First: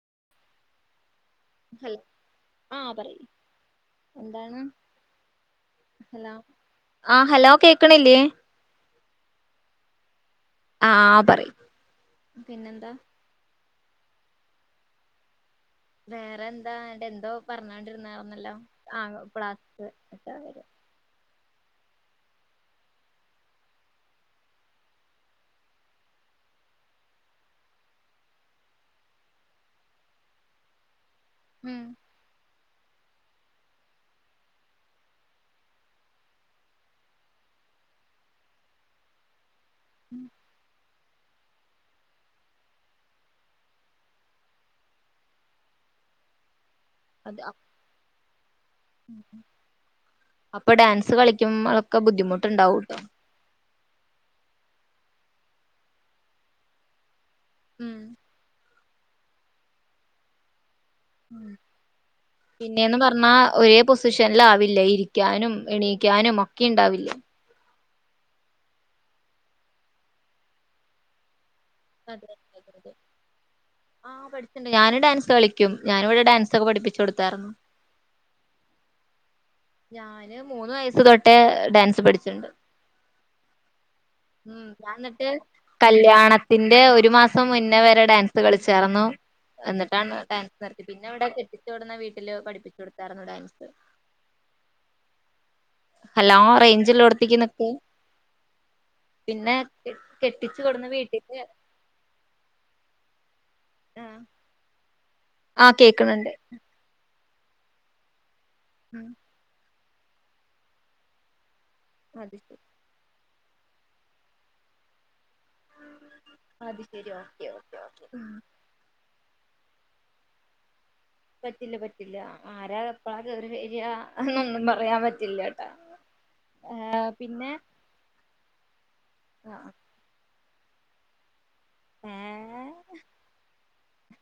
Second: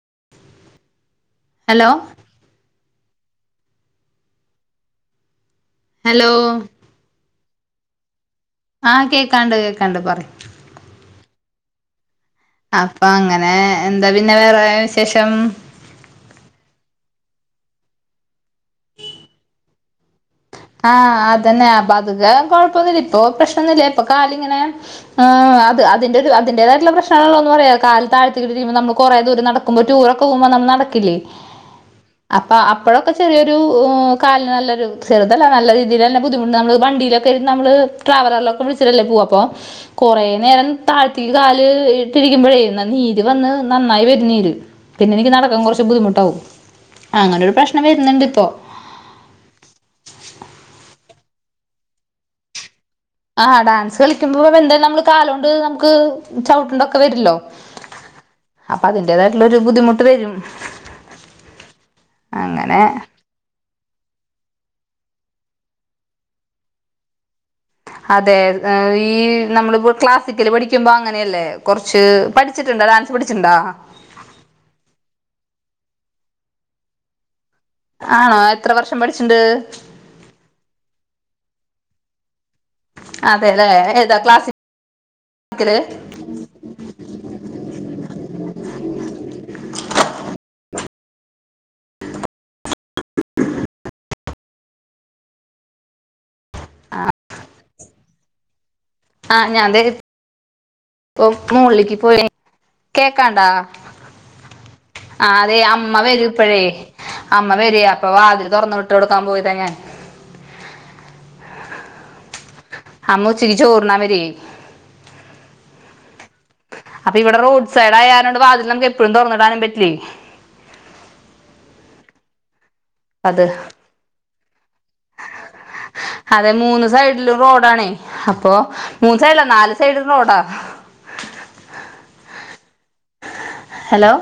[unintelligible] Hello ആ പറി എന്താണ് ഹലോ ഹ ആഹ് ഹലോ കേക്കണില്ലേ ആ കേക്കാണ്ട് കേക്കാണ്ട് പറി ആ പറി അപ്പൊ അങ്ങനെ എന്താ പിന്നെ വേറെ വിശേഷം വേറെ എന്താ എറെ എന്തോ പറഞ്ഞോണ്ടിരുന്നന്നല്ലോ ആ പ്ലാസ് ആഹ് അതേനെ ആ പക് തക്കെ കൊഴപ്പം ഒന്നില്ല ഇപ്പൊ പ്രശ്നൊന്നുമില്ല ഇപ്പൊ കാലിങ്ങനെ അത് അതിന്റെ ഒരു അതിന്റതായിട്ടുള്ള പ്രശ്നള്ളോ ഒന്ന പറയാ കാല് താഴ്ത്തി കിട്ടിരിക്കുമ്പോ നമ്മള് കൊറേ ദൂരം നടക്കുമ്പോ ടൂറൊക്കെ പോകുമ്പോ നമ്മള് നടക്കില്ലേ ഉം അപ്പ അപ്പോഴൊക്കെ ചെറിയൊരു കാല നല്ലൊരു ചെറ അല്ല രീതിയിലന്നെ ബുദ്ധിമു് നമ്മൾണ്ടയിലൊക്കെ ഇരു നമ്മൾ ട്രാവലർ ഒക്കെ വിളിച്ചിട്ടല്ലേ പോും അപ്പോൾ കുറ നേരം തായ് തേക്ക് കാല് ഇട്ടിരിക്കുമ്പയേ ന നീര് വന്ന് നന്നായി വെരും നീര് പിന്നെ നിക്ക് നടക്കാൻ കുറച്ചു ബുദ്ദിമുട്ടാവും അത് അങ്ങനൊരു പ്രശ്നം വരുന്നിണ്ടിപ്പോ അപ്പോ ഡാൻസ് കളിക്കും അതൊക്കെ ബുദ്ദിമുട്ടുണ്ടാകും ട്ടോ ആ ഡാൻസ് കളിക്കുമ്പോ വെന്തോ നമ്മക്ക് കാലോ ണ്ട് നമുക്ക് ചപ്ട്ടെണ്ടക്ക വരല്ലോ ഉം അപ്പോ അതിന്റേതായിട്ടുള്ള ഒരു ബുദ്ദിമുട്ട് വെരും ഉം പിന്നെന്നു പർഞ്ഞാ ഏ പൊസ് പൊഷൻ ല് ആവില്ല ഇരിക്കാനും എണീക്കാനുംഒക്കെ ഉണ്ടാവില്ലെ അതേ, ഈ ഞമ്മള് പ്പോ ക്ലാസിക്കൽ പഠിക്കുമ്പോ അങ്ങനെയല്ലെ കൊർച്ച് അതെ അതെ പഠിച്ചിട്ടുണ്ടോ അതെ ഡാൻസ് പഠിച്ചിട്ടുണ്ടോ ആ പഠിച്ചിണ്ട് ഞാന് ഡാൻസ് കളിക്കും ഞാനിവിടെ ഡാൻസൊക്കെ പഠിപ്പിച്ച് കൊട്ത്തായിർന്നു. ആണോ എത്ര വർഷം പഠിച്ചു ഞാന് മൂന്നു വയസ്സ് തൊട്ടേ ഡാൻ സ് പഠിച്ചിണ്ട്. അതെല്ലേ ഏതാ മ് ക്ലാസിക്കല് ഞാന്നട്ട് കല്യാണത്തിന്റ ഒരു മാസ സം മുന്നേ വരെ ഡാൻസ് കളിച്ചാർന്നു എന്നിട്ടാണ് ഡാൻസ് നിർ പിന്നവിടെ കെട്ടി ച്ചൊട്ന്ന വീട്ടില് പഠിപ്പിച്ചൊടത്താർന്നു ഡാൻസ് ഹലോ റൈഞ്ചില്ലോട്ത്ത്ക്ക് നിക്ക് ആഹ് പിന്നെ ഞാൻ ദേ കെട്ടിച്ച് കൊട്ന്ന ഇപ്പൊ വീട്ടില് മോളിലേക്ക് പോയി കേക്കാണ്ടാ ആഹ് അതെ ആഹ് അമ്മ കേക്ക്ണ്‌ണ്ട് വരുംപ്പഴേ അമ്മ വെരേ അപ്പ വാതില് തൊർന്ന് വിട്ട് ഉം കൊട്ക്കാ പോയതാ ഞാൻ അതീത്തെ അമ്മ ഉച്ചക്ക് ചോറുണ്ണാൻ വരേ അത് ശരി അപ്പ ഇവടെ ഓക്കെ റോഡ് ഓക്കെ ഓക്കെ സൈഡായാരണം ഉം കൊണ്ട് വാതിലമ്മുക്കെപ്പയും തോർന്നിടാനും പെറ്റ് ഇല്ലേ പറ്റില്ല പറ്റില്ല ആരാ എപ്പളാ കേറി വരാ എന്നൊന്നും പറയാൻ പറ്റില്ലട്ടാ അതെ മൂന്ന് ഏഹ് സൈഡിലും പിന്നെ റോഡാണെ അപ്പൊ മുന്ന് സൈഡിലല്ല നാല് സൈഡിലും റോഡാ ഏഹ് ഹലോ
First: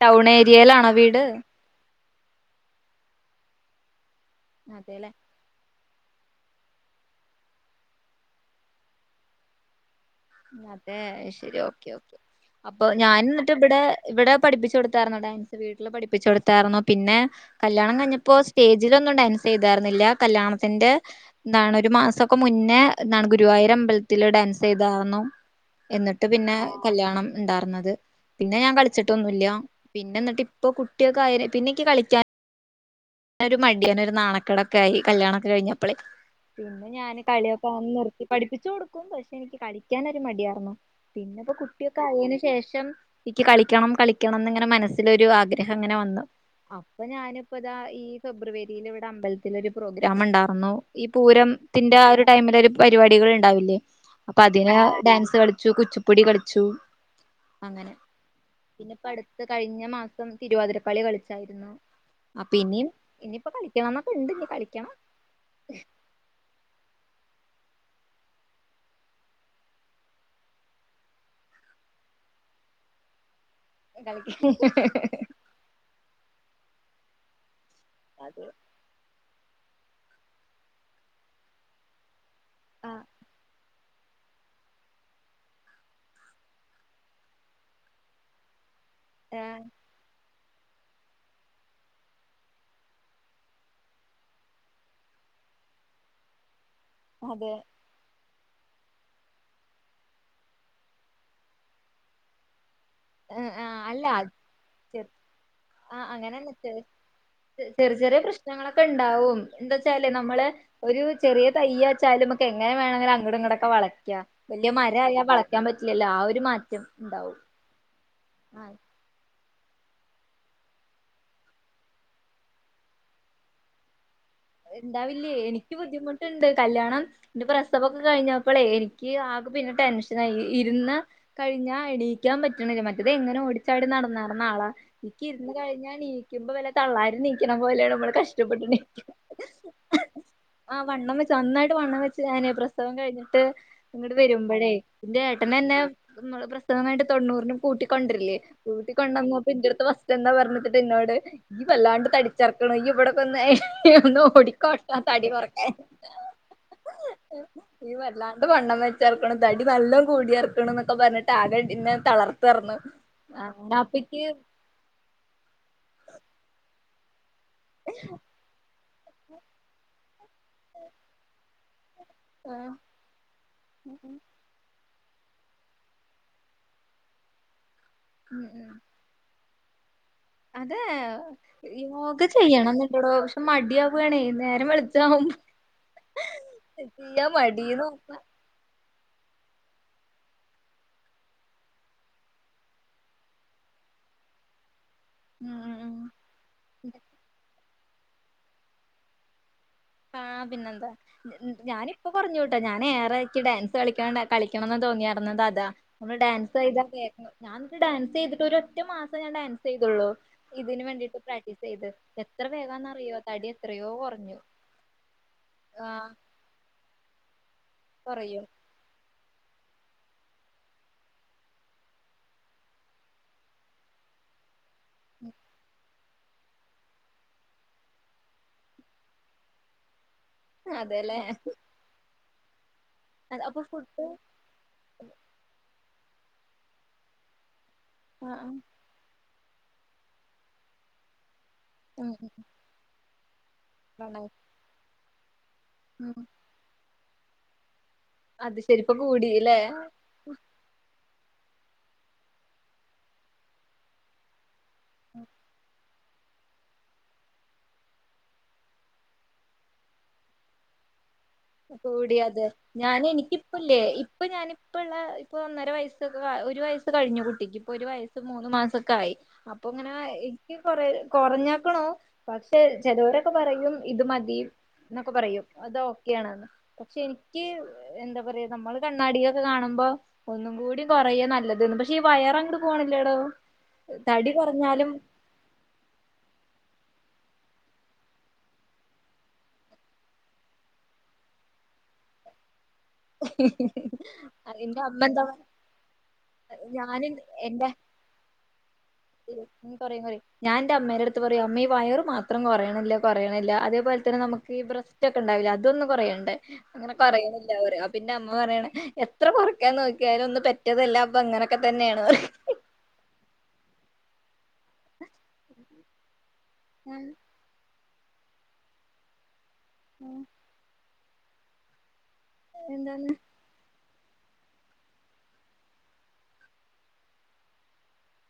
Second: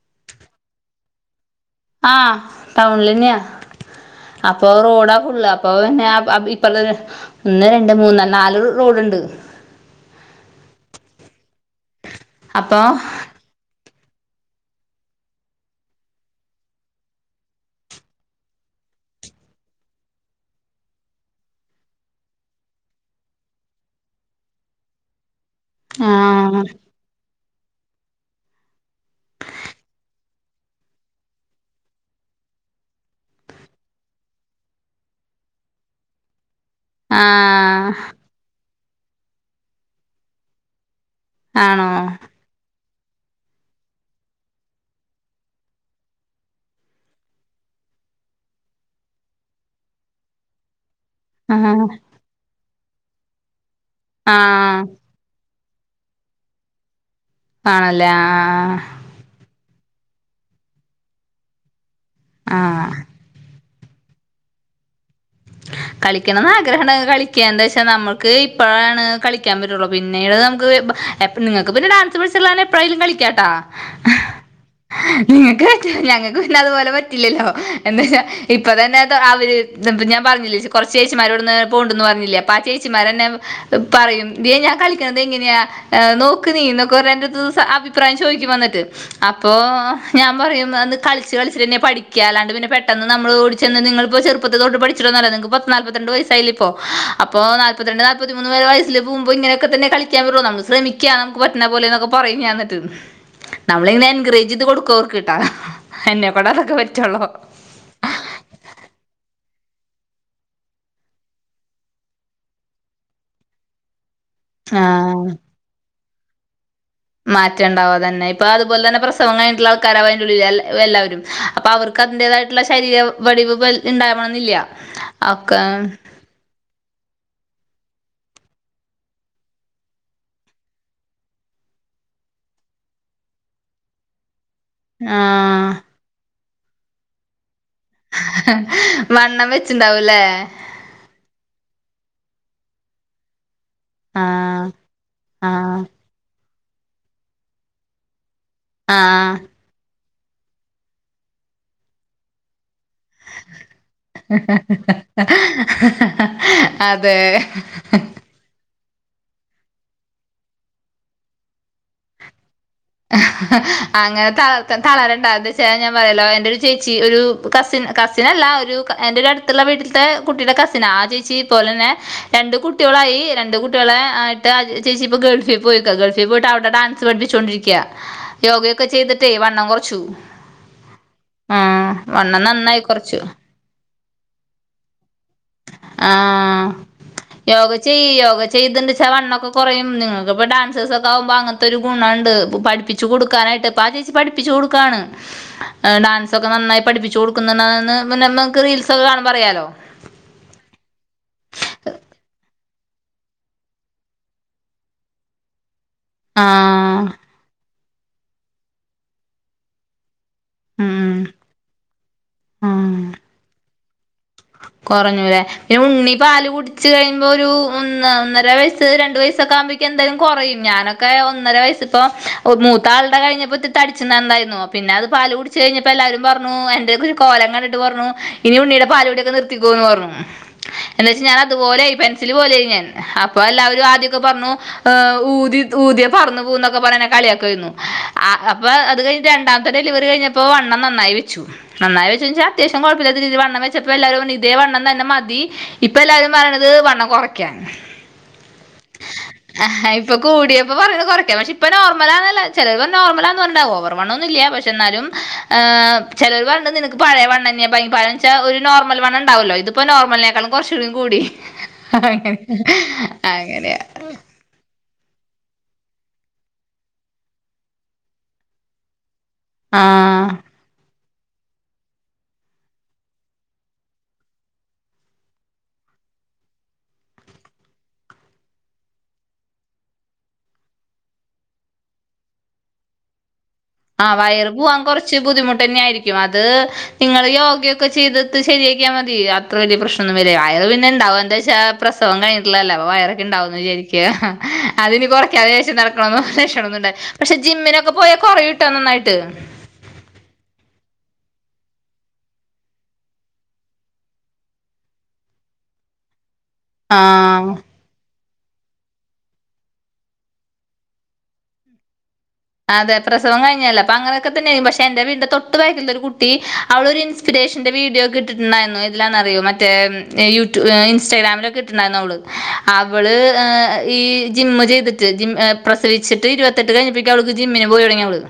ടൗണേരിയേലാണോ വീട് ആ ടൗനിലന്നെയാ അപ്പോ അതെല്ലേ റോഡാ [unintelligible] ആ അത് ഇപ്പള്ളത് മ് ഒന്നെ രണ്ടേ മൂന്നെ നാല് റോഡ്ണ്ട് അതെ ശെരി ഓക്കേ ഓക്കേ അപ്പൊ അപ്പോ നാനിന്നറ്റ് ഇബടെ ഇവിടെ പഠിപ്പിച്ചു കൊടുത്തായിരുന്നു പഠിപ്പിച്ചുകൊടുത്തായിരുന്നു പിന്നെ കല്യാണം കഴിഞ്ഞപ്പോ സ്റ്റേജിലൊക്കെ ഡാൻസ് ചെയ്താർന്നില്ല കല്യാണത്തിന്റെ എന്താണ് ഒരു മാസൊക്കെ മുന്നേ ഗുരുവായൂർ അമ്പലത്തിൽ ഡാൻസ് ചെയ് ദാർന്നു ആ എന്നിട്ട് പിന്നെ കല്യാണം ഇണ്ടാർന്നത് പിന്നെ ഞാൻ കളിച്ചിട്ടൊന്നുമില്ല പിന്നെന്നിട്ട് ഇപ്പോ കുട്ടിയൊക്കെ ആയെന് പിന്നെ എനിക്ക് കളിക്കാനും ഒരു മടിയാണ് ഒരു നാണക്കേടൊക്കെയായി കല്യാണൊക്കെ കഴിഞ്ഞപ്പോളെ ഞാൻ ആ കളിയൊക്കെ ആകുമ്പോ നിർത്തി പഠിപ്പിച്ചുകൊടുക്കും, പക്ഷെ എനിക്ക് കളിക്കാനൊരു മടിയാണ് ഇപ്പോ ആണോ കുട്ടിയൊക്കെ ആയേനുശേഷം എനിക്ക് കളിക്കണം കളിക്കണം ന്നിങ്ങനെ മനസ്സിലൊരു ആഗ്രഹങ്ങനെ വന്നു അപ്പോ ഞാൻ ഇപ്പോത ഫെബ്രുവരിയിൽ ഇവിടെ അമ്പലത്തിലൊരു പ്രോഗ്രാമുണ്ടാർന്നു ഈ ആ പൂരത്തിന്റ ആ ഒരു ടൈമിലൊരു പരിപാടികളുണ്ടാവില്ലേ ആ അപ്പതില് ഡാൻസ് കളിച്ചു ച്ചു കുച്ചിപ്പുടി കളിച്ചു അങ്ങനെ ആണല്ലേ ആ ഇപ്പോ അടുത്ത കഴിഞ്ഞ മാസം തിരുവാതിര കളി കളിച്ചായിരുന്നു ആ പിന്നിം ഇനിയിപ്പോ കളി ക്കണന്നൊക്കെണ്ട് ഇനി കളിക്കണം കളിക്കണന്ന് ആഗ്രഹണ്ടെങ്കിൽ കളിക്ക്യാ എന്താ വെച്ചാ നമ്മൾക്ക് ഇപ്പോഴാണ് കളിക്കാൻ പറ്റുള്ളൂ പിന്നീട് നമുക്ക് നിങ്ങക്ക് പിന്നെ ഡാൻസ് പഠിച്ചിട്ടുള്ള കാരണം എപ്പഴായാലും കളിക്കാട്ടാ കളിക്കണം നിങ്ങക്ക് പറ്റും ഞങ്ങ അതുപോലെ പറ്റില്ലല്ലോ എന്താച്ചാ അത് ഇപ്പോ തന്നെ ആൾ [unintelligible] ദിപ്പോ ഞാൻ പറഞ്ഞില്ലേച്ചി കൊറച്ച് ചേച്ചിമാരിവിടെന്ന് പോവുന്നുണ്ടെന്ന് പറഞ്ഞില്ലേ ആ ചേച്ചിമാരെന്നെ പറയും ദേ ഞാൻ കളിക്കണത് എങ്ങനെയാ നോക്ക് നീ എന്നൊക്കെ പറഞ്ഞു എന്റെടുത്ത് വന്ന് അഭിപ്രായം ചോയിക്കും വന്നിട്ട്. അപ്പോ ആ ഞാ ഞാൻ പറയും കളിച്ച് കളിച്ചിട്ടേന്നെയാ പഠിക്ക്യ അല്ലാണ്ട് പിന്നെ പെട്ടെന്ന് നമ്മൾ ഓടിച്ചെന്ന് നിങ്ങളിപ്പോ ചെറുപ്പത്തിതൊട്ട് പഠി ച്ചിട്ടൊന്നുമല്ല നിങ്ങക്ക് പത്തുനാല്പത്തുരണ്ട് വയസ്സായില്ലേ. അപ്പോ അതെ നാല്പ്പത്തിരണ്ട് നാ നാൽപ്പത്തിമൂന്നു വയസ്സിൽ പോവുമ്പോ ഇങ്ങനൊക്കെ തന്നെയാ കളിക്കാൻ ബ്രോ നമ്മൾ ശ്രെമിക്യ നമുക്ക് പറ്റണെപോലെന്നൊക്കെ പറയും ഞാൻ എന്നിട്ട്. ആഹ് അല്ല നമ്മളിങ്ങനെ എൻകറേജ് ചെയ്ത് കൊടുക്കും ചെ അവർക്ക്ട്ടാ ആഹ് എന്നെകൊണ്ടെ അങ്ങനെന്നെ അതൊക്കെ പറ്റുള്ളൂ എന്താവെച്ചാല് നമ്മള് ഒരു ചെറിയ തൈ വെച്ചാലും നമുക്കെ എങ്ങനെ വേണേലും നമുക്ക് അങ്ങടും ഇങ്ങടൊക്കെ വളയ്ക്കാം വല്യ മരായാൽ ആഹ് വളയ്ക്കാൻ പറ്റില്ല എല്ലാവരും മാ മാറ്റം ഉണ്ടാവും അതന്നെ. പ്പ അത്പോലെ തന്നെ പ്രസ സ്ട്രോങ്ങായിട്ടുള്ള ആൾക്കാരാ വരുലില്ലേ എല്ലാവരും അപ്പ അവർക്ക് അതിന്റെതായിട്ടുള്ള ശരീര വടിവ് വൽ ഇണ്ടായ മ ഇണ്ടാവില്ലേ എനിക്ക് ബുദ്ധിമുട്ടുണ്ട് കല്യാണം ന്റെ പ്രസവൊക്കെ കഴിഞ്ഞപ്പളേ എനിക്ക് ആകെ പിന്നെ ടെൻഷനായി ഇരുന്നാ കഴിഞ്ഞാ എണീക്കാൻ പറ്റണില്ല മറ്റേത് എങ്ങനോ ഓടി ചാടി നടന്ന അപ്പം നാളെ ഇനിക്ക് ആഹ് കഴിഞ്ഞാ ണീ ഇപ്പ വല്ല തള്ളാര് ണീ ക്കണ പോലെയാണ് മ്മള് കഷ്ടപ്പെട്ട് എണീക്കണേ വണ്ണം വെച്ചിണ്ടാവൂല്ലേ ആ വണ്ണം വെച്ചു നന്നായിട്ട് വണ്ണം വെച്ച് ഞാനെ പ്രസവം കഴിഞ്ഞിട്ട് ഇങ്ങട് ആഹ് വരുമ്പഴേ എന്റെ ഏട്ടനന്നെ ആഹ് നിന്നോള് പ്രസ നന്നായിട്ട് തൊണ്ണൂറിന് പൂട്ടി കൊണ്ടര്ൽ കൂട്ടി ആഹ് കൊണ്ടന്നപ്പോ എന്റടുത്തു ഫസ് സ്റ്റ് എന്താ പറഞ്ഞ്ക്ക്‌തെ എന്നോട് ഈ വല്ലാണ്ട് തടിചെർ തുടങ്ങി ഇവിടെ തന്നെ ന്നാ ഓടിക്കോട്ട തടി കൊറക്കാൻ അതെ ഈ വല്ലാണ്ട് വണ്ണം വണ്ണം വെച്ചാർക്കുണു തടി നല്ലോ കൂടിയാർക്കുണു എന്നൊക്കെപറഞ്ഞിട്ട് ആകെ ഇന്നെ തളർ അങ്ങനെ തളർത്ത തളരണ്ട എന്ത് വെച്ച് കഴിഞ്ഞ ഞാൻ പറഞ്ഞല്ലോ എന്റെ ഒരു ചേ ച്ചി ഒരു കസിൻ കസിനല്ല ഒരു എന്റെ ഒരു അടുത്തുള്ള വീട്ടിൽത്തെ കുട്ടീടെ കസിനാ ആ ചേച്ചി പോലെ നെ രണ്ടു കുട്ട്യോളായി രണ്ട് കുട്ട്യോളെ ആയിട്ട് ആ ചേ ചേച്ചി ഇപ്പോ ഗൾഫി പോയേക്കുവാ ഗൾഫി പോയിട്ട് അവിടെ ഡാൻസ് പഠിപ്പിച്ചോണ്ട് ഇരി ക്യാ യോഗെ ഒക്കെ ചെയ്തിട്ടേ വ വണ്ണം കുറച്ചു അത് ആ യോഗ വണ്ണം ചെയ്യണം നന്നായി ന്ന് ഉണ്ടടോ കുറച്ചു പക്ഷെ മടിയവുയാണെ നേരം വെളുത്ത ആവു ആഹ് ചെയ്യാൻ മടി [unintelligible] ച വണ്ണം ഒക്കെ കുറയും നിങ്ങക്ക് ഇപ്പോ ഡാൻസേർസ് ഒക്കെ ആവുമ്പോ അങ്ങനത്തെ ഒരു ഗുണം ഉണ്ട് പഠിപ്പിച്ചു കൊടുക്കാനായിട്ട് ഇപ്പ ആഹ് ചേച്ചി പഠിപ്പിച്ചു കൊടുക്കാണ് ഡാൻസ് ഒക്കെ നന്നായി ഉം പഠിപ്പിച്ചു കൊടുക്ക്‌ന്നെന്ന് ന്നഅമലൊന്നും നക്ക് റീൽസൊക്കെ കാണുമ്പറിയാലോ ആ പിന്നെന്താ ഞാനിപ്പ പറഞ്ഞുട്ട ഞഏറെ എൻക്ക് ഡാൻസ് കളിക്കാണ്ടാ കളിക്കണെന്ന് തോന്നിയാർന്നതതാ ഒര് ഡാൻസോയ്താ ആഹ് ഡാൻസൈതിട്ട് ഒരൊറ്റ മാസാ ഞാൻ ഡാൻസൈതൊള്ളൂ ഇതിന് ഉം വേണ്ടീട്ട് പ്രാക്ട്ടീസെയ്‌ത് എത്രവേഗാന്നറിയോ തടിയൊ എത്രയോകൊറ ഞ്ഞു കൊറഞ്ഞുലെ പിന്നെ ഉണ്ണിപാല് കുടിച്ച്കയ്യുമ്പോ പൂവും ഒന്ന് കൊറയും ഒന്നരവയസ്സ് രണ്ട് വയസ്സ് ക്കകാമ്പി ക്കെന്തായാലും കൊറയും ഞാനൊക്കെ ഒന്നരവയസ്സിപ്പോ മൂത്താൾടെകഴിഞ്ഞപ്പിത്തിരി തടിച്ചിണ്ടാർന്നായര്ന്നു പിന്നത് പാല്കുടിച്ച്കഴിഞ്ഞ പ്പെല്ലാരും പറഞ്ഞു എന്റെഒക്കെ ഒരുകോലം കണ്ടിട്ട് പറഞ്ഞു ഇനിഉണ്ണീടെ പാല്കുടിക്കെ ക്കെനിർത്തിക്കോന്ന് പറഞ്ഞു എന്ന് അതെല്ലേ വെച്ചാ ഞാൻഅത്പോലായി പെറ്റ് സില് പോലായിഞ്ഞാൻ ഹപ്പാ അപ്പൊ എല്ലാരും ഫുഡ് ആത്യൊക്കെ പറഞ്ഞു ഏഹ് ഊതിത് ഊതി പറന്നു പൂവുംന്നൊക്കെ പറഞ്എന്നെ കളിയാക്കായ്രുന്നു ആഹ് അപ്പ അത്കഴി രണ്ടാമ്ത്തെ ഡെലിവറി കഴിഞ്ഞപ്പോ വണ്ണം ന്നന്നായ് വെച്ചു നന്നായ് ഉം വെച്ചുച്ചാ അത്യാവശ്യം കൊഴപ്പില്ലാത്തരീതിയിൽ വണ്ണംവെച്ച അപ്പെല്ലാരും കൂടി ഇതേവണ്ണം ന്നന്നെമതീ ഉം ഇപ്പെല്ലാരും പറയണത് വണ്ണം കൊറക്കാൻ അത് ശരിപ്പൊ കൂടില്ലേ അഹഹ ഇപ്പകൂടിയേപ്പ പറയണ് കൊറക്കാ പഷേ ഇപ്പനോർമലന്നെല്ലാരു ചെലോര് പറഞ്ഞു നോർമലന്ന് പറഞ്ഞിണ്ടവോ ഓവർ വണ്ണോന്നില്യ പഷേ എന്നാലും ഏഹ് ചെലൊര് പറഞ് നിനക്ക് പഴേവണ്ണന്യ ബങ്ങി പഴൻച്ചാ ഒരു നോർമൽ വണ്ണണ്ടാവോലോ ഇതിപ്പോ നോർമൽനെകാളും കൊറച്ചൂടെ കൂടി അങ്ങനെ കൂടിയതെ ഞാനെ എനിക്കിപ്പ്ല്ലേ അങ്ങനെയാ ഇപ്പഞാന് ഇപ്പ്ള്ള ഇപ്പ ഒന്നരവയസ്സൊക്കെകാ ഒരുവയസ്സ് കഴിഞ്ഞു കുട്ടിക്ക് ഇപ്പൊ ഒരുവയസ്സ് മൂന്ന് മാസൊക്കായി അപ്പൊ ഇങ്ങനെ ആഹ് എക്കും കൊറേ കുറഞ്ഞുകുണ് പക്ഷെ ചെലേക്കൊക്കെ പറയും യാണ് ശെരിക്ക് നമ്മള് കണ്ണാടി കാണുമ്പ ഒന്നുകൂടി കുറയാ നല്ലത് വയർ പോകുന്നില്ലടോ ആ വയർ പോകാൻ കുറച്ച് ബുദ്ധിമുട്ടെന്നായിരിക്കും അത് നിങ്ങൾ യോഗ ഒക്കെ ചെയ്ത് ത് ശെരിയാക്കിയാമതി അത്ര വലിയ പ്രശ്നം നൊന്നും വരുല്ല വയർ പിന്നെന്താകും എന്താച്ചാ പ്രസവം കൈഴിജിറ്റില്ലാന്തല്ലേ വയർ ഒക്കെ ഉണ്ടാവുമെന്ന് വിചാരിക്ക ഹ എന്റെ അത് അമ്മ നെ എന്താ കുറക്കാൻ ലക്ഷണം ഒന്നൂല്ല്യ പക്ഷെ ജിമ്മിനെകെ പോയ കുറയും കുറിം കുറി ഞാൻ ന്റെ അമ്മെന്റടുത്തു പറയും അമ്മേ വയർ മാത്രം കുരീനില്ലായ അതേപോലെ നമുക്ക് ബ്രസ്റ്റ് ഇതൊന്നു കുറയണ്ടേ ആ..... പിന്നെ അമ്മ പറയാന് എത്ര കുറക്കാൻ നോക്കിയാലും ഒന്നു പെറ്റതല്ലേ ഇങ്ങനൊക്കെ തന്നെയാന്ന് പറയും അതെ പ്രസവം കൈയുഞ്ചതല്ലേ അപ്പൊ അങ്ങനെയൊക്കെ... ന് പക്ഷെ എന്റെ വീട്ടിലെ തൊട്ടുതാഴെ ത്തിലൂ [unintelligible] അവളൊരു ആഹ് ഇൻസ്പിറേഷന്റെ വീഡിയോ ഇട്ടിട്ടുണ്ടായിരുന്നു എന്താ അറിയോ റ്റേ ആഹ് യൂട്യൂ ഇൻസ് ഇൻസ്റ്റാഗ്രാമിലോ ക്കെ ഇട്ടിട്ടുണ്ടായിരുന്നു അവൾ എന്താണ് അവള് ആ ഈ ജിം മ്മു ചെയ്തിട്ട് ജി ഏഹ് പ്രസവിച്ചിട്ട് ഇരുപത്തെട്ട് കഴി ഓലൊക്കെ ജിമ്മിന് പോയിത്തുടങ്ങി ഓള്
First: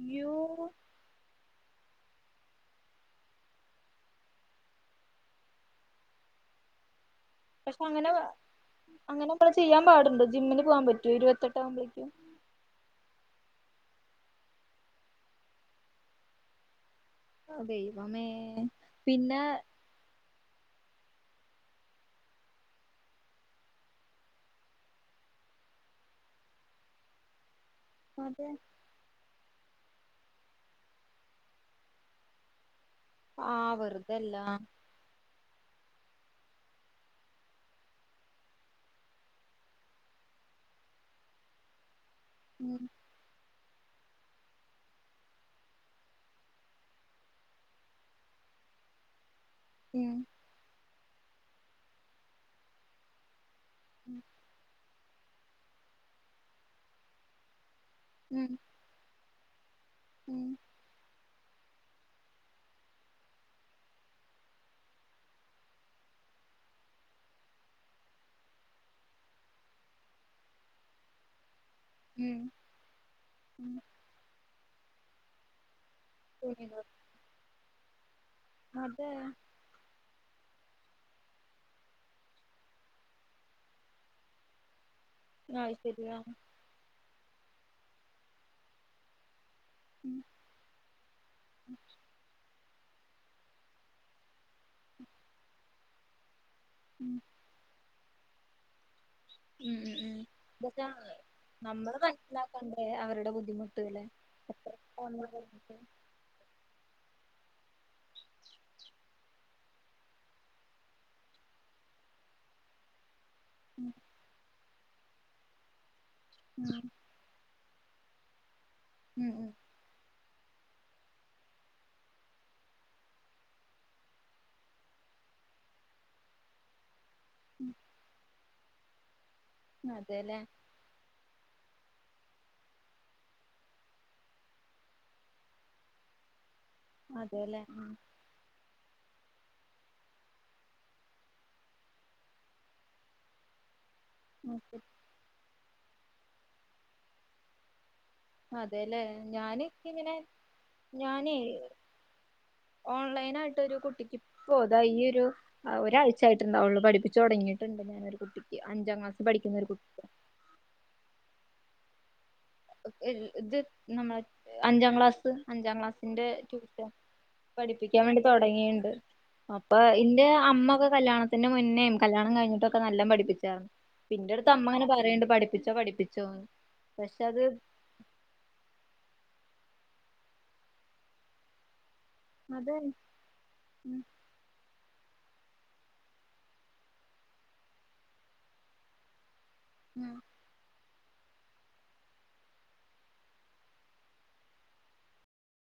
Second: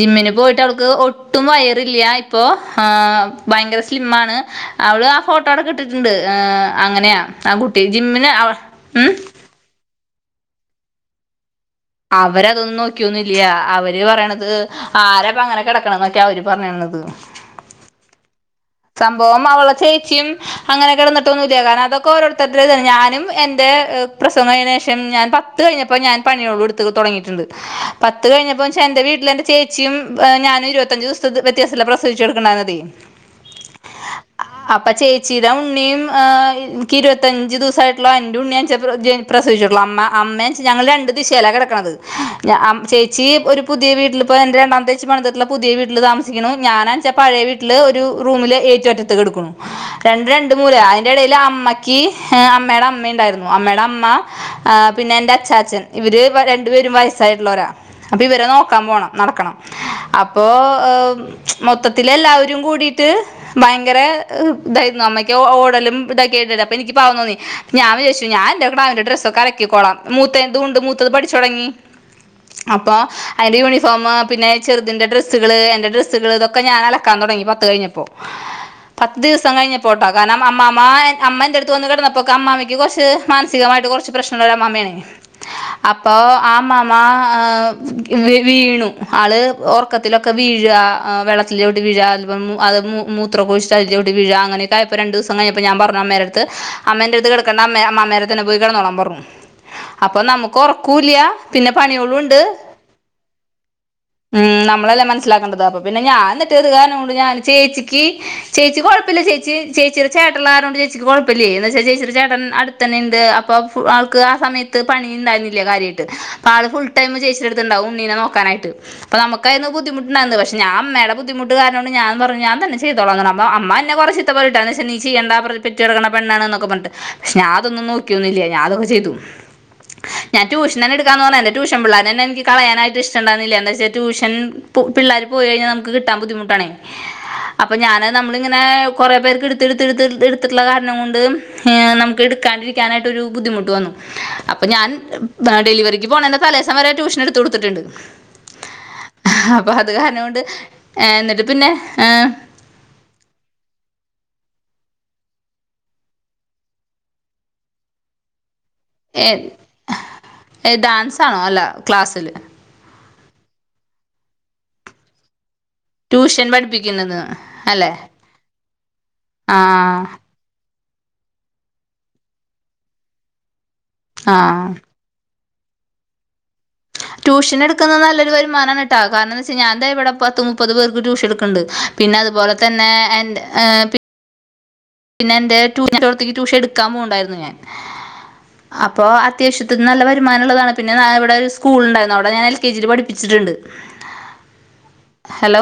ജിമ്മിന് പോയിട്ടോൾക്ക് ഒ ട്ടും വയറില്ല ഇപ്പൊ ഭയങ്കര സ്ലിം ആണ് അവള് ആ ഫോട്ടോയൊക്കെ ഇട്ടിട്ടുണ്ട് അങ്ങനെയാ ആ പക്ഷെ കുട്ടി അങ്ങനെ ജിമ്മിന് അവ ഉം അങ്ങനെ നമ്മള് ചെയ്യാൻ പാടുണ്ടോ ജിമ്മിന് പോകാൻ പറ്റോ ഇരുപത്തെ അവരതൊന്നും നോക്കി ക്കുന്നില്യ അവർ പറയാണത് ആര ഇപ്പൊ അങ്ങനെ കിടക്കണ എന്നൊക്കെ അവര് പറയണത് ദൈവമേ പിന്നെ സംഭവം അവളുടെ ചേച്ചീയും അങ്ങനെ കിടന്നുട്ടൊന്നുല്ല്യ കാരണം അതൊക്കെ ഓരോരുത്തരുടേതാ ഞാനും എന്റെ പ്രസവം കൈഞ്ഞതിനു ശേഷം ഞാൻ പത്തു കൈയിഞ്ഞപ്പോ ഞാൻ പണികളൊക്കെയേടുത്തൂ തുടങ്ങിയിട്ടുണ്ട് പത്തു അതെ കൈഞ്ഞപ്പോചാ എന്റെ വീട്ടിലെന്റെ ചേച്ചിയും ഞാനും ഇരുപത്തിയഞ്ചു ദിവസം വ്യത്യാസത്തിലാ പ്രസവിച്ചു കിടക്കണതേ ആ വെറുതെല്ല ചിയുടെ ഉണ്ണിയും എനിക്ക് ഇരുപത്തിയഞ്ചു ദിവസം ആയിട്ടുള്ള എന്റെ ഉണ്ണിയും പ്രസവിച്ചു അമ്മ അമ്മേം അച്ഛൻ ഞങ്ങൾ രണ്ട് ദിശയിലാ കിടക്കണത് ന അം ഉം ചേച്ചി ഒരു പുതിയ വീട്ടില് എന്റെ രണ്ടാമത്തേച്ചീ പണിതിട്ടുള്ള പുതിയ വീട്ടില് താമസിക്കുന്നു ഞാൻ വാങ്ങിച്ച പഴയ വീട്ടില് ഒരു റൂമില് ഏറ്റവും അറ്റത്തു കിടക്കുണു ഉം രണ്ടും രണ്ടു മൂല ഇതിന്റെടേലു അമ്മക് അമ്മേടെ അമ്മ ഇണ്ടാരുന്നു അമ്മേടെ അമ്മ ഉം ആഹ് പിന്നെ എന്റെ അച്ചാച്ചൻ ഇവർ രണ്ടു പേരും വയസായിട്ട് ഉള്ളവരാ അപ്പോ ഇവരെ ഉം നോക്കാൻ പോണം നടക്കണം ഉം അപ്പോ ഏഹ് മൊത്തത്തിൽ എല്ലാവരും കുടി ട്ട് ഭയങ്കര ഇഹ് ഇതാരുന്നു അമ്മക്ക് ഓടലും ഇതൊക്കെയാരുന്നില്ലേ അപ്പോ എനിക്ക് പാവം തോന്നി ഞാൻ വിചാരിച്ചു ഞാൻ ന്റെ കിടാവിന്റ ഡ്രസ്സൊക്കെ അലക്കിക്കികോളം മുത്തതും ഉണ്ട് മുത്തത് പഠിച്ചു തുടങി ഉം അപ്പ അയിന്റെ ഉം യൂണിഫോം പിന്നെ ചെറുതിന്റെ ഡ്രസ്സുകള് എന്റെ ഡ്രസ്സ് സ്സ്കൾ ഇതൊക്കെ ഞാൻ അലക്കാൻ തുടങ്ങി പത്ത് കയ്യിഞ അതെ പത്തീസം കഴിഞ്ഞപ്പോ ട്ട കനം. അമ്മാമ്മ എൻ അമ്മ എന്റട്ത്തു വന്ന് കെട്ന്നപ്പോക്ക് അമ്മാമ്മക് കൊർച്ച് മാനസികമായിട്ട് കൊർച്ച് പ്രശ്നങ്ങൾള്ള അമ്മാമ്മയാണ്. അത് അപ്പൊ ശരിയാ ആ അമ്മാമ്മ ആ ഈവ് വീണു ആള് ഉം ഒർക്കത്തിലൊക്കെ വീഴ് ആ വെള്ളത്തിലോട്ട് വീഴ് [unintelligible] അത് മു മൂത്രൊക്കെ ഒഴിച്ചിട്ട് അതിലോട്ട് വീഴാ അങ്ങനെക്കെ ആയപ്പോ രണ്ടുസം കഴിഞ്ഞപ്പ ഞാൻ പർഞ്ഞു അമ്മേരെ ത് ഉം അമ്മേന്റടുത്ത് കിടക്കേണ്ട അമ്മയാ മന്നേരം തന്നെ പോയി കിടന്നോളാൻ പറഞ്ഞു ഉം ഉം ഉം അപ്പൊ നമ്മക്ക് ഇതൊക്കെ ഓറോക്കോയില്യ പിന്നെ നമ്മള് പണികളുണ്ട് മനസ്സിലാക്കണ്ടേ അവരുടെ ബുദ്ധിമുട്ട് ല്ലേ മ് എത്ര നമ്മള് അല്ലെ മനസ്സിൽ ആക്കേണ്ടത് പറഞ്ഞിട്ട് അപ്പൊ പിന്നെ ഞാൻ [unintelligible] കാരണൊണ്ട് ഞാൻ ചേച്ചിക്ക്‌ ചേച്ചി കൊഴപ്പില്ല ചേച്ചി ചേച്ചിടെ ചേട്ടൻ ള്ള കാരണകൊണ്ട് ചേച്ചിക് കൊഴോപ്പോയില്യേ എന്നുവെച്ച ചേച്ചിടെ ചേട്ടൻ അടുത്തന്നെണ്ട് അപ്പൊ അപ്പോ ഉം ആൾക്ക് ആഹ് സമയത ക്ക്‌ പണിയുണ്ടായിരുന്നില്ല്യ കാര്യയി അപ്പോ ആൾ ഫുള്ള് ഉം ടൈം ചേച്ചിടടുത്ത ഉണ്ടാവും നിന്നെ നോക്കാനായിട്ട് അപ്പോ ഉം നമ്മുക്കായിരുന്ന് ബുദ്ധിമുട് ന്നാന്ന് ഞാൻ അമ്മേടെ ബുദ്ധിമുട്ട് കാരണം ആണ് ഞാൻ ഞാൻ പറഞ്ഞു ഞാൻ തന്നെ ചെയ്തോളാം എന്ന് അപ്പൊ അമ്മ എന്നെ കുറെ ചീത്ത പറഞ്ഞിട്ടാണ് നി ചെയ്യേണ്ട പെറ്റ് കിടക്കുന്നെ പെണ്ണാണ്ന്ന് ഒക്കെ പറഞ്ഞിട്ട് ഞാൻ അതൊന്നും നോക്കിയൊന്നില്ല്യ ഞാൻ അതൊക്കെ ചെയ്തു അതെലെ എനിക്ക് ആണേ എന്റെ ട്യൂഷൻ പിള്ളേരെതന്നെ കളയാൻ ആയിട്ട് ഇഷ്ടം ഇണ്ടായിരുന്നില്ല എന്താന്ന് വെച്ചാൽ ട്യൂഷൻ പിള്ളേര് പോയി കഴിഞ്ഞാ നമുക്ക് കിട്ടാൻ ബുദ്ധിമുട്ടാണെ അതെല്ലേ അപ്പോ ഉം ഞാന് നമ്മളിങ്ങനെ കുറേ പേർക്ക് എടുത്ത് എടുത്ത്ടുത്ത് എടുത്തിട്ടുള്ള കാരണം കൊണ്ട് നമുക്ക് എടുക്കാണ്ടിരിക്കാനായിട്ടൊരു ബുദ്ധിമുട്ട് വന്നു. അപ്പൊ ഓക്കെ ഞാൻ ബ ഡെലിവറിക്ക് പോണെന്റെ തലേസം വരെ ട്യൂഷൻ എടുത്ത് കൊടുത്തിട്ടുണ്ട്. അതെല്ലേ ഞാന് അപ്പം ക്ക്യ അത് ഇങ്ങനെ കാരണം കൊണ്ട് ഏഹ് ഞാനേ. എന്നിട്ട് പിന്നെ ഏഹ് ഓൺലൈൻ ആയിട്ട് ഒരു കുട്ടിക്ക്. ഇപ്പൊ ഇതാ ഈ ഒരു ഒരാഴ്ച ആയിട്ട്ണ്ടാവുള്ളൂ പഠിപ്പിച്ച് തൊടങ്ങിയിട്ടുണ്ട് ഞാനൊരു കുട്ടി അഞ്ചാം ക്ലാസ് പഠിക്കുന്ന ഒരു കുട്ടിയ താണോ അല്ല ക്ലാസ്സിൽ ഇത് നമ്മള അഞ്ചാം ക്ലാസ് അഞ്ചാം ക്ലാസ്സിന്റെ ട്യൂഷൻ അല്ലേ പഠിപ്പിക്കാൻ വെണ്ടി തൊടങ്ങീണ്ട് ആ അപ്പ ഇന്റെ അമ്മ ഒക്കെ കല്യാണത്തിന്റെ മുന്നേ കല്യാണം കഴിഞ്ഞിട്ടൊക്കെ നല്ലം പഠിപ്പിച്ചായിരുന്നു ഇപ്പന്റെ ആ അടുത്ത് അമ്മങ്ങനെ പറയേണ്ട് പഠി പഠപ്പിച്ചോ പഠിപ്പിച്ചോ പക്ഷെ അത് ട്യൂഷൻ എട്ക്ക്ന്ന നല്ലൊരുവരുമാനാണ് ഇട്ടാ കാരണംന്താവാച്ച ഞാൻ ദാ ഇവിടെ പത്ത് മുപ്പത് പേർക്ക് ട്യൂഷൻ എടുക്കുണ്ട് പിന്ന അതുപോലെ അത് തന്നെ എൻ എ ഉം പി പിന്നെ എന്റെ ടൂറത്തേക്ക് ട്യൂഷൻ എടുക്കാൻ പോവണ്ടായിരുന്നു ഞാൻ അപ്പൊ വിത്യാശ്യ നല്ല ഉം വരുമാനമുള്ളതാണ് പിന്നെ ഇവിടെ ഒരു സ്കൂളുണ്ടായിരുന്നു അവിടെ ഞാൻ എൽ കെ ജി പഠപ്പിച്ചിട്ടുണ്ട് ഹലോ